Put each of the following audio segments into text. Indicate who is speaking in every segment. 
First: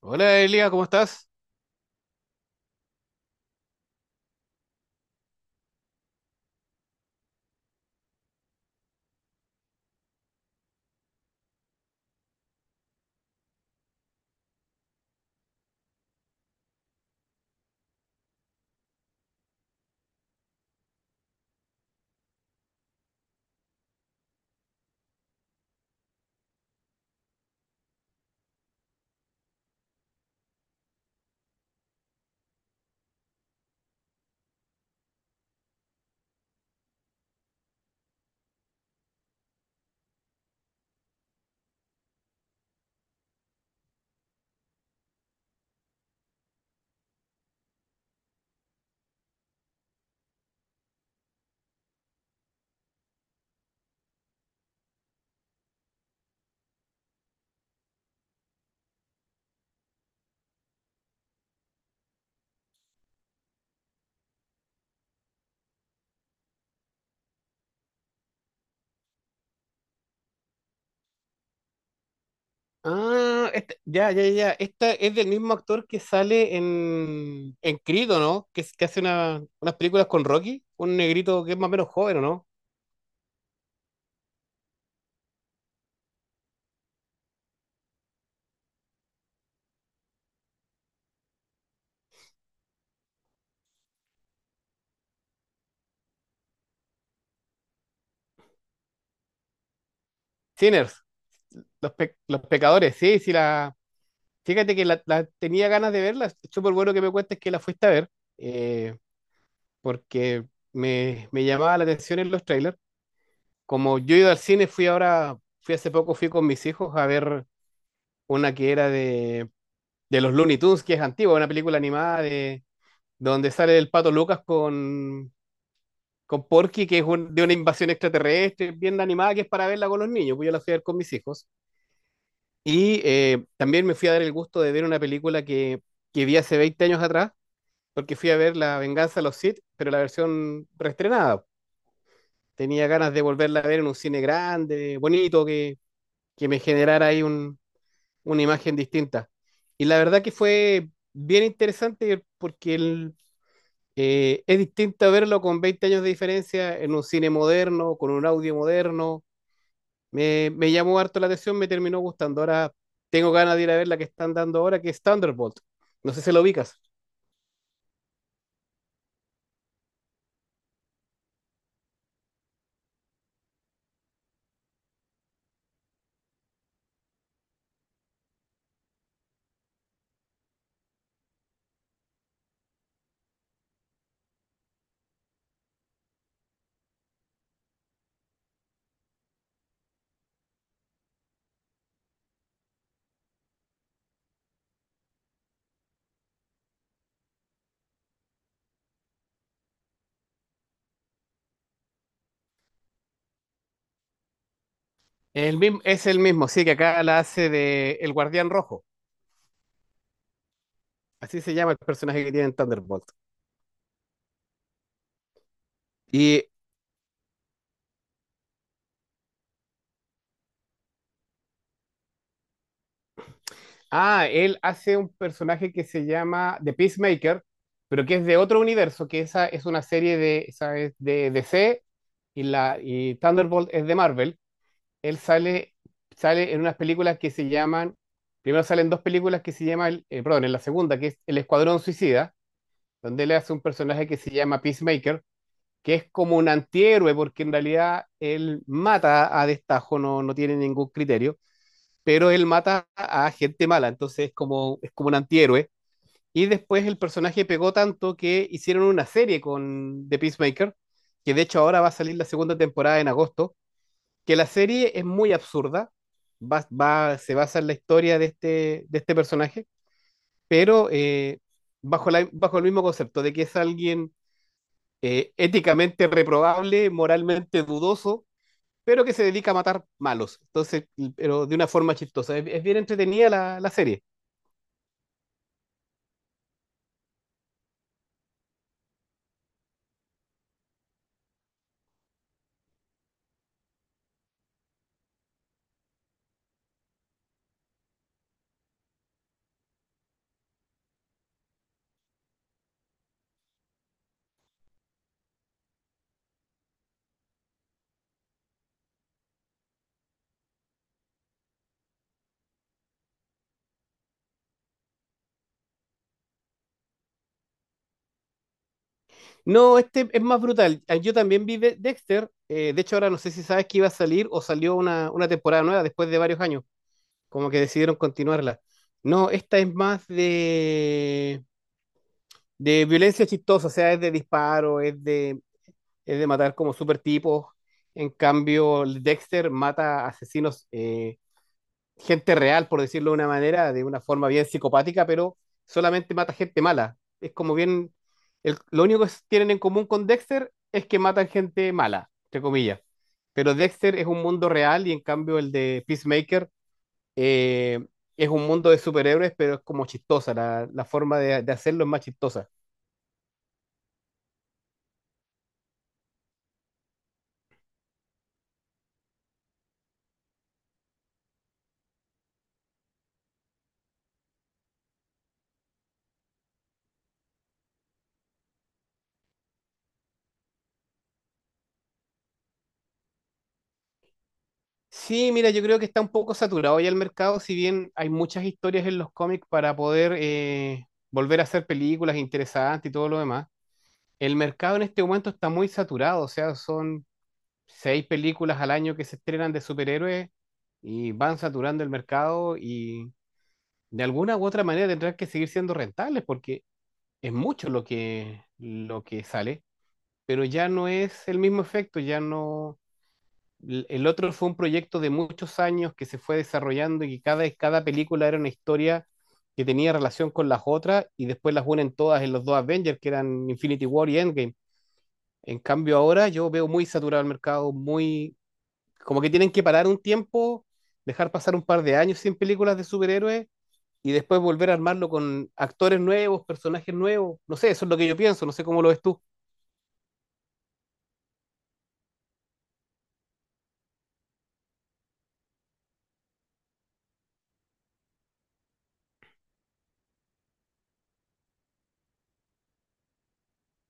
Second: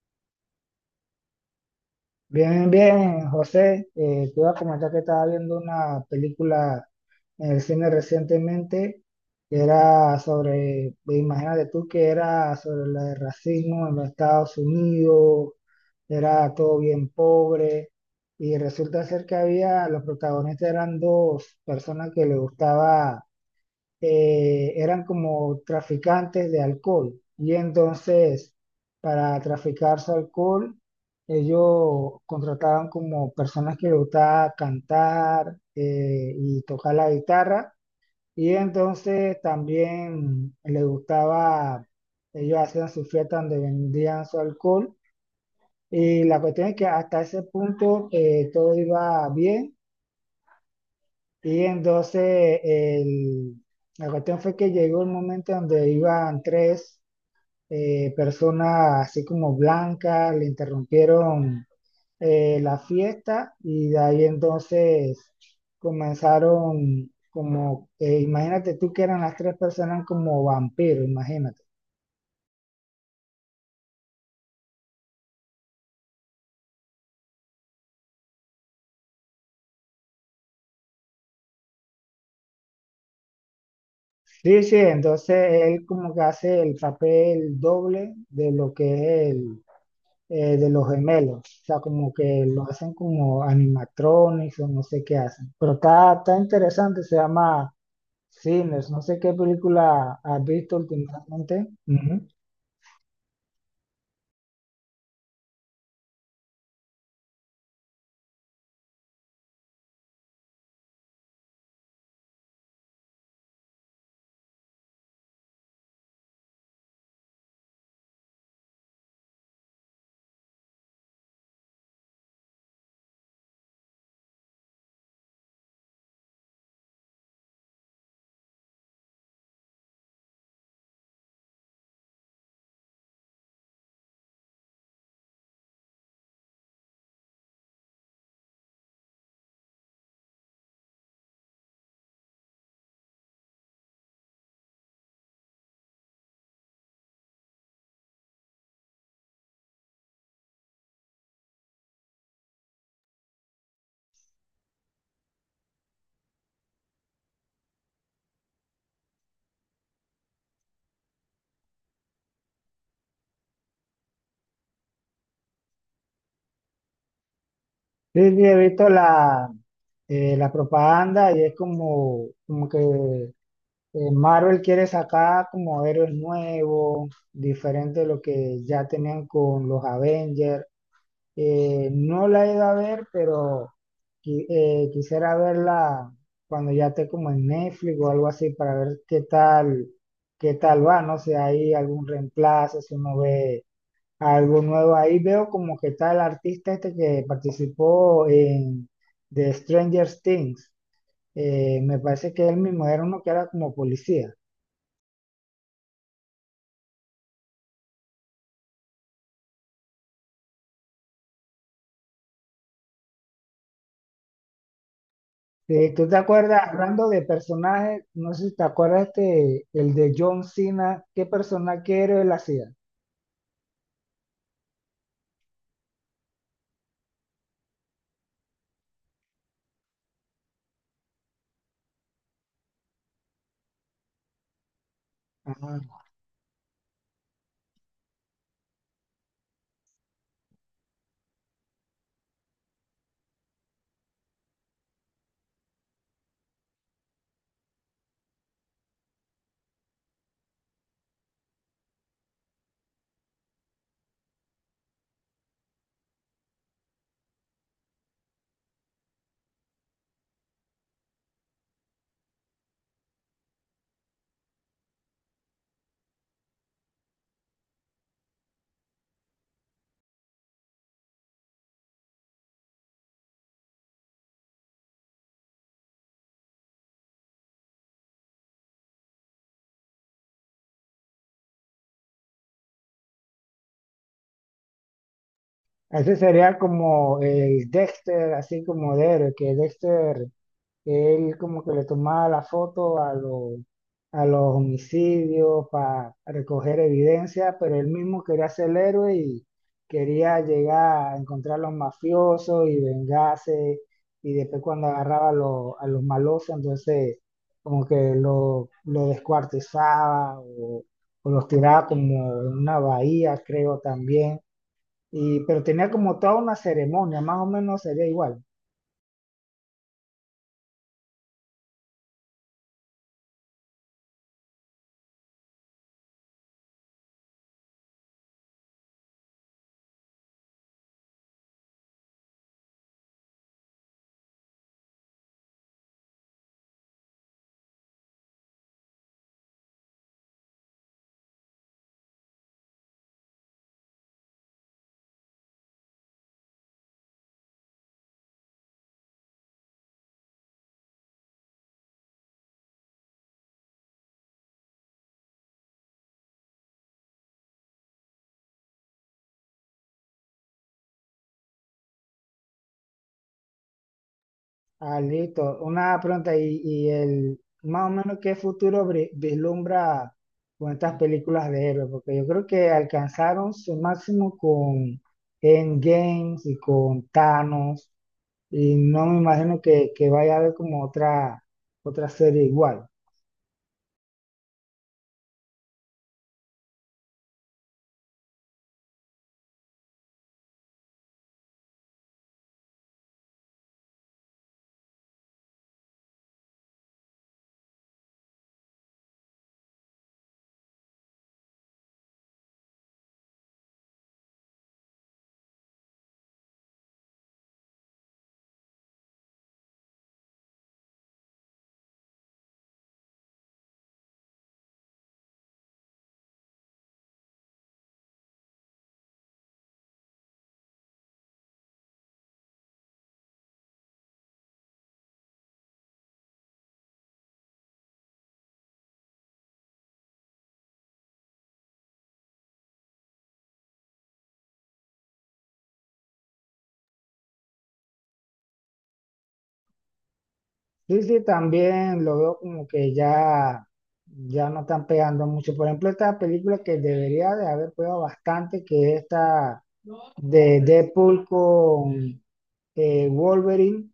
Speaker 1: Hola Elia, ¿cómo estás?
Speaker 2: Bien, bien, José. Te iba a comentar que estaba viendo una película en el cine recientemente que era sobre, imagínate tú que era sobre el racismo en los Estados Unidos, era todo bien pobre y resulta ser que había, los protagonistas eran dos personas que le gustaba eran como traficantes de alcohol. Y entonces, para traficar su alcohol, ellos contrataban como personas que les gustaba cantar y tocar la guitarra. Y entonces también les gustaba, ellos hacían su fiesta donde vendían su alcohol. Y la cuestión es que hasta ese punto todo iba bien y entonces la cuestión fue que llegó el momento donde iban tres personas así como blancas, le interrumpieron la fiesta y de ahí entonces comenzaron como, imagínate tú que eran las tres personas como vampiros, imagínate.
Speaker 1: Ah, ya, ya, ya. Esta es del mismo actor que sale en Creed, ¿o no? Que hace unas películas con Rocky, un negrito que es más o menos joven, ¿o no?
Speaker 2: Sí, sí, entonces él como que hace el papel doble de lo que es de los gemelos. O sea, como que lo hacen como animatronics o no sé qué hacen. Pero está interesante, se llama Sinners. No sé qué película has visto
Speaker 1: Sinners,
Speaker 2: últimamente. Ujú.
Speaker 1: los pecadores, sí, sí, la. Fíjate que la tenía ganas de verla. Es súper bueno que me cuentes que la fuiste a ver, eh, porque me llamaba la atención en los trailers. Como yo he ido al cine, fui ahora, fui hace poco, fui con mis hijos a ver una que era de los Looney Tunes, que es antigua, una película animada de donde sale el Pato Lucas con Porky, que es de una invasión extraterrestre, bien animada, que es para verla con los niños, pues yo la fui a ver con mis hijos. Y también me fui a dar el gusto de ver una película que vi hace 20 años atrás, porque fui a ver La Venganza de los Sith, pero la versión reestrenada. Tenía ganas de volverla a ver en un cine grande, bonito, que me generara ahí una imagen distinta. Y la verdad que fue bien interesante porque es distinto verlo con 20 años de diferencia en un cine moderno, con un audio moderno. Me llamó harto la atención, me terminó gustando. Ahora tengo ganas de ir a ver la que están dando ahora, que es Thunderbolt. No sé si lo ubicas.
Speaker 2: Sí, sí, he visto la propaganda y es como, como que Marvel quiere sacar como héroes nuevos, diferente de lo que ya tenían con los Avengers. No la he ido a ver, pero quisiera verla cuando ya esté como en Netflix o algo así para ver qué tal va, no sé, hay algún reemplazo, si uno ve algo nuevo. Ahí veo como que está el artista este que participó en The Stranger Things. Me parece que él mismo era uno que era como policía.
Speaker 1: El mismo, es el mismo, sí, que acá la hace de El Guardián Rojo. Así se llama el personaje que tiene en Thunderbolt.
Speaker 2: ¿Tú te
Speaker 1: Y,
Speaker 2: acuerdas, hablando de personajes, no sé si te acuerdas este, el de John Cena, qué personaje, qué héroe él hacía?
Speaker 1: ah, él hace un personaje que se llama The Peacemaker, pero que es de otro universo, que esa es una serie esa es de D C y Thunderbolt es de Marvel. Él
Speaker 2: Ah,
Speaker 1: sale en unas películas que se llaman, primero salen dos películas que se llaman, perdón, en la segunda, que es El Escuadrón Suicida, donde él hace un personaje que se llama Peacemaker, que es como un antihéroe, porque en realidad él mata a destajo, no tiene ningún criterio, pero él mata a gente mala, entonces es es como un antihéroe. Y después el personaje pegó tanto que hicieron una serie con The Peacemaker, que de hecho ahora va a salir la segunda temporada en agosto, que la serie es muy absurda, se basa en la historia de de este personaje, pero bajo bajo el mismo concepto de que es alguien éticamente reprobable, moralmente dudoso, pero que se dedica a matar malos. Entonces, pero de una forma chistosa. Es bien entretenida la serie.
Speaker 2: ese sería como el Dexter, así como Derek, que Dexter, él como que le tomaba la foto a a los homicidios para recoger evidencia, pero él mismo quería ser el héroe y quería llegar a encontrar a los mafiosos y vengarse, y después cuando agarraba a a los malosos, entonces como que lo descuartizaba o los tiraba como en una bahía, creo también. Y, pero tenía como toda una ceremonia, más o menos sería igual.
Speaker 1: No, este es más brutal. Ah, yo también vi Dexter. De hecho, ahora no sé si sabes que iba a salir o salió una temporada nueva después de varios años. Como que decidieron continuarla. No, esta es más de violencia chistosa, o sea, es de disparo, es de matar como super tipos. En cambio, el Dexter mata asesinos, gente real, por decirlo de una manera, de una forma bien psicopática, pero solamente mata gente mala. Es como bien, lo único que tienen en común con Dexter es que matan gente mala, entre comillas. Pero Dexter es un mundo real y en cambio el de Peacemaker eh, es un mundo de superhéroes, pero es como chistosa, la forma de hacerlo es más chistosa.
Speaker 2: Ah, listo. Una pregunta, y el, más o menos qué futuro vislumbra con estas películas de héroes, porque yo creo que alcanzaron su máximo con Endgames y con Thanos, y no me imagino que vaya a haber como otra, otra serie igual.
Speaker 1: Sí, mira, yo creo que está un poco saturado ya el mercado, si bien hay muchas historias en los cómics para poder volver a hacer películas interesantes y todo lo demás. El mercado en este momento está muy saturado, o sea, son 6 películas al año que se estrenan de superhéroes y van saturando el mercado y de alguna u otra manera tendrán que seguir siendo rentables porque es mucho lo que sale. Pero ya no es el mismo efecto, ya no... El otro fue un proyecto de muchos años que se fue desarrollando y que cada película era una historia que tenía relación con las otras y después las unen todas en los dos Avengers, que eran Infinity War y Endgame. En cambio ahora yo veo muy saturado el mercado, muy... como que tienen que parar un tiempo, dejar pasar un par de años sin películas de superhéroes y después volver a armarlo con actores nuevos, personajes nuevos. No sé, eso es lo que yo pienso, no sé cómo lo ves tú.
Speaker 2: Sí, sí, también lo veo como que ya, ya no están pegando mucho. Por ejemplo, esta película que debería de haber pegado bastante, que es esta de Deadpool con Wolverine,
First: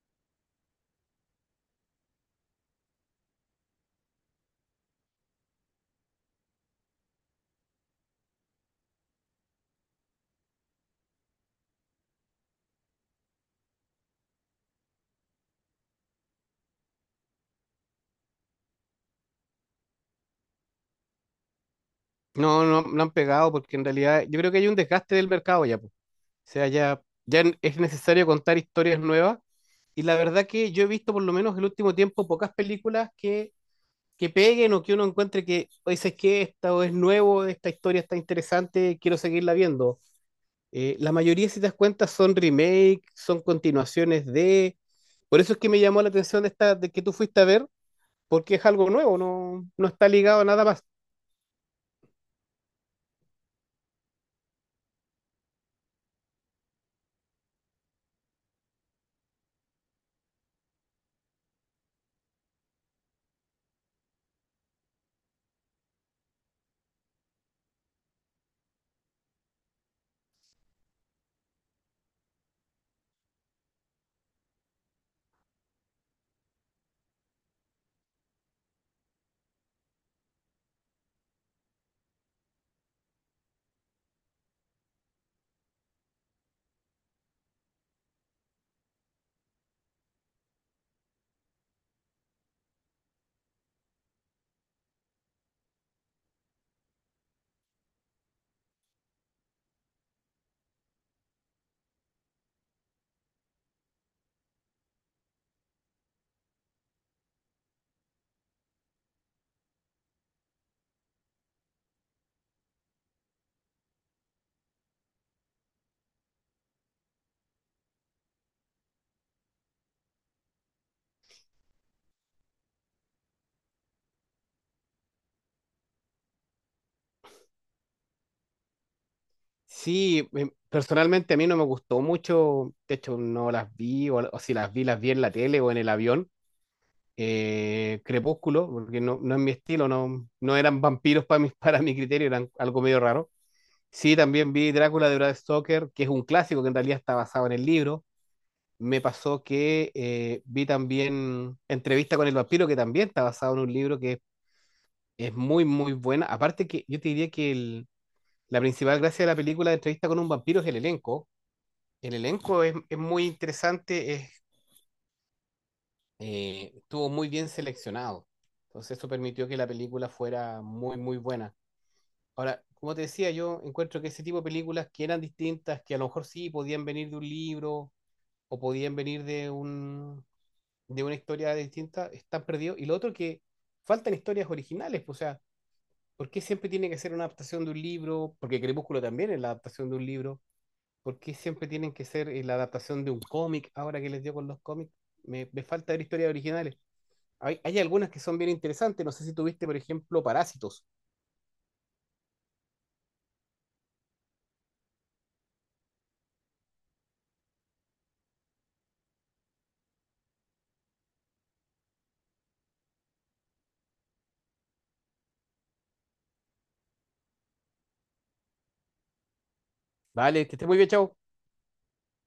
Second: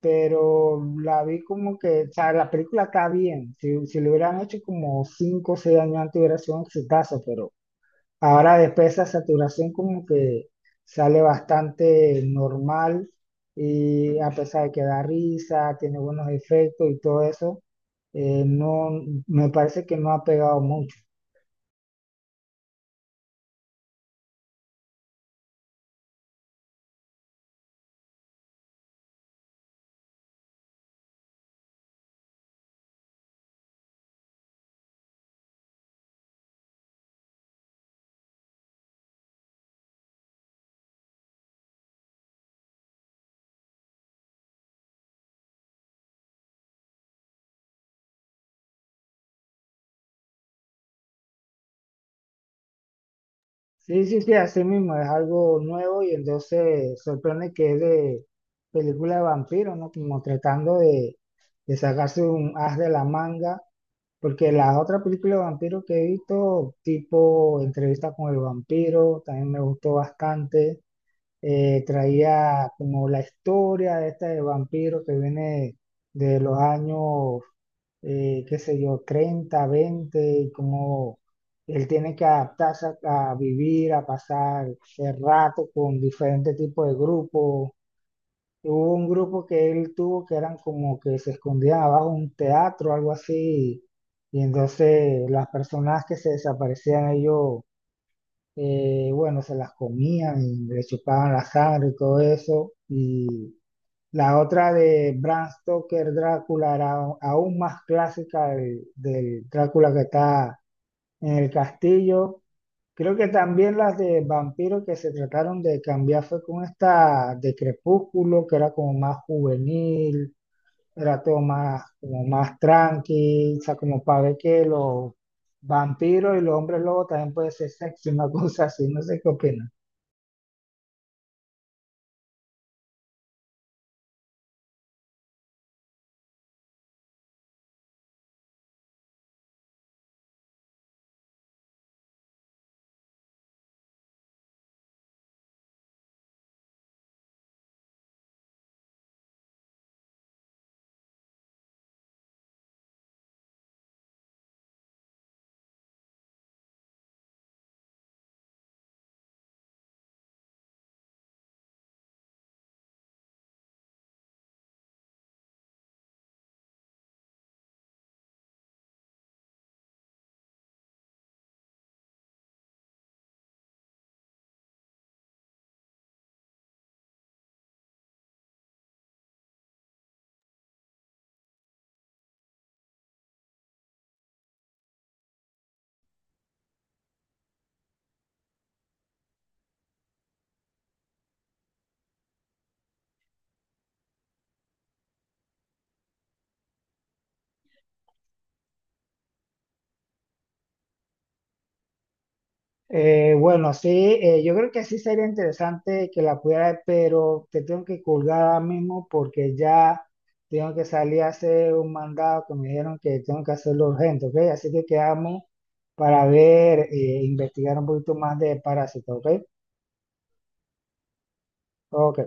Speaker 2: pero la vi como que, o sea, la película está bien. Si, si lo hubieran hecho como 5, o 6 años antes hubiera sido un exitazo, pero ahora después esa saturación como que sale bastante normal y a pesar de que da risa, tiene buenos efectos y todo eso, no, me parece que no ha pegado mucho.
Speaker 1: No, no, no han pegado porque en realidad yo creo que hay un desgaste del mercado ya, po. O sea, ya es necesario contar historias nuevas. Y la verdad que yo he visto por lo menos el último tiempo pocas películas que peguen o que uno encuentre que, o dices que esta o es nuevo, esta historia está interesante, quiero seguirla viendo. La mayoría, si te das cuenta, son remake, son continuaciones de... Por eso es que me llamó la atención esta de que tú fuiste a ver, porque es algo nuevo, no está ligado a nada más.
Speaker 2: Sí, sí, sí, así mismo, es algo nuevo y entonces sorprende que es de película de vampiros, ¿no? Como tratando de sacarse un as de la manga, porque las otras películas de vampiros que he visto, tipo Entrevista con el vampiro, también me gustó bastante. Traía como la historia de este vampiro que viene de los años, qué sé yo, 30 20 y cómo él tiene que adaptarse a vivir, a pasar el rato con diferentes tipos de grupos. Hubo un grupo que él tuvo que eran como que se escondían abajo de un teatro, algo así, y entonces las personas que se desaparecían ellos bueno, se las comían y le chupaban la sangre y todo eso. Y la otra de Bram Stoker, Drácula, era aún más clásica del Drácula que está en el castillo. Creo que también las de vampiros que se trataron de cambiar fue con esta de Crepúsculo, que era como más juvenil, era todo más, como más tranqui, o sea, como para ver que los vampiros y los hombres lobos también puede ser sexy, una cosa así, no sé qué opinas.
Speaker 1: Sí, personalmente a mí no me gustó mucho, de hecho no las vi, o si las vi, las vi en la tele o en el avión. Crepúsculo, porque no es mi estilo, no eran vampiros para mi, para mi criterio, eran algo medio raro. Sí, también vi Drácula de Brad Stoker, que es un clásico que en realidad está basado en el libro. Me pasó que vi también Entrevista con el vampiro, que también está basado en un libro que es muy, muy buena. Aparte que yo te diría que la principal gracia de la película de Entrevista con un vampiro es el elenco. El elenco es muy interesante, estuvo muy bien seleccionado. Entonces eso permitió que la película fuera muy, muy buena. Ahora, como te decía, yo encuentro que ese tipo de películas que eran distintas, que a lo mejor sí podían venir de un libro o podían venir de un, de una historia distinta, están perdidos. Y lo otro que faltan historias originales, pues, o sea, ¿por qué siempre tiene que ser una adaptación de un libro? Porque Crepúsculo también es la adaptación de un libro. ¿Por qué siempre tienen que ser la adaptación de un cómic ahora que les dio con los cómics? Me falta ver historias originales. Hay algunas que son bien interesantes. No sé si tuviste, por ejemplo, Parásitos.
Speaker 2: Bueno, sí, yo creo que sí sería interesante que la pudiera ver, pero te tengo que colgar ahora mismo porque ya tengo que salir a hacer un mandado que me dijeron que tengo que hacerlo urgente, ¿ok? Así que quedamos para ver, investigar un poquito más de parásitos, ¿ok?
Speaker 1: Vale, que esté muy bien, chao.
Speaker 2: Ok.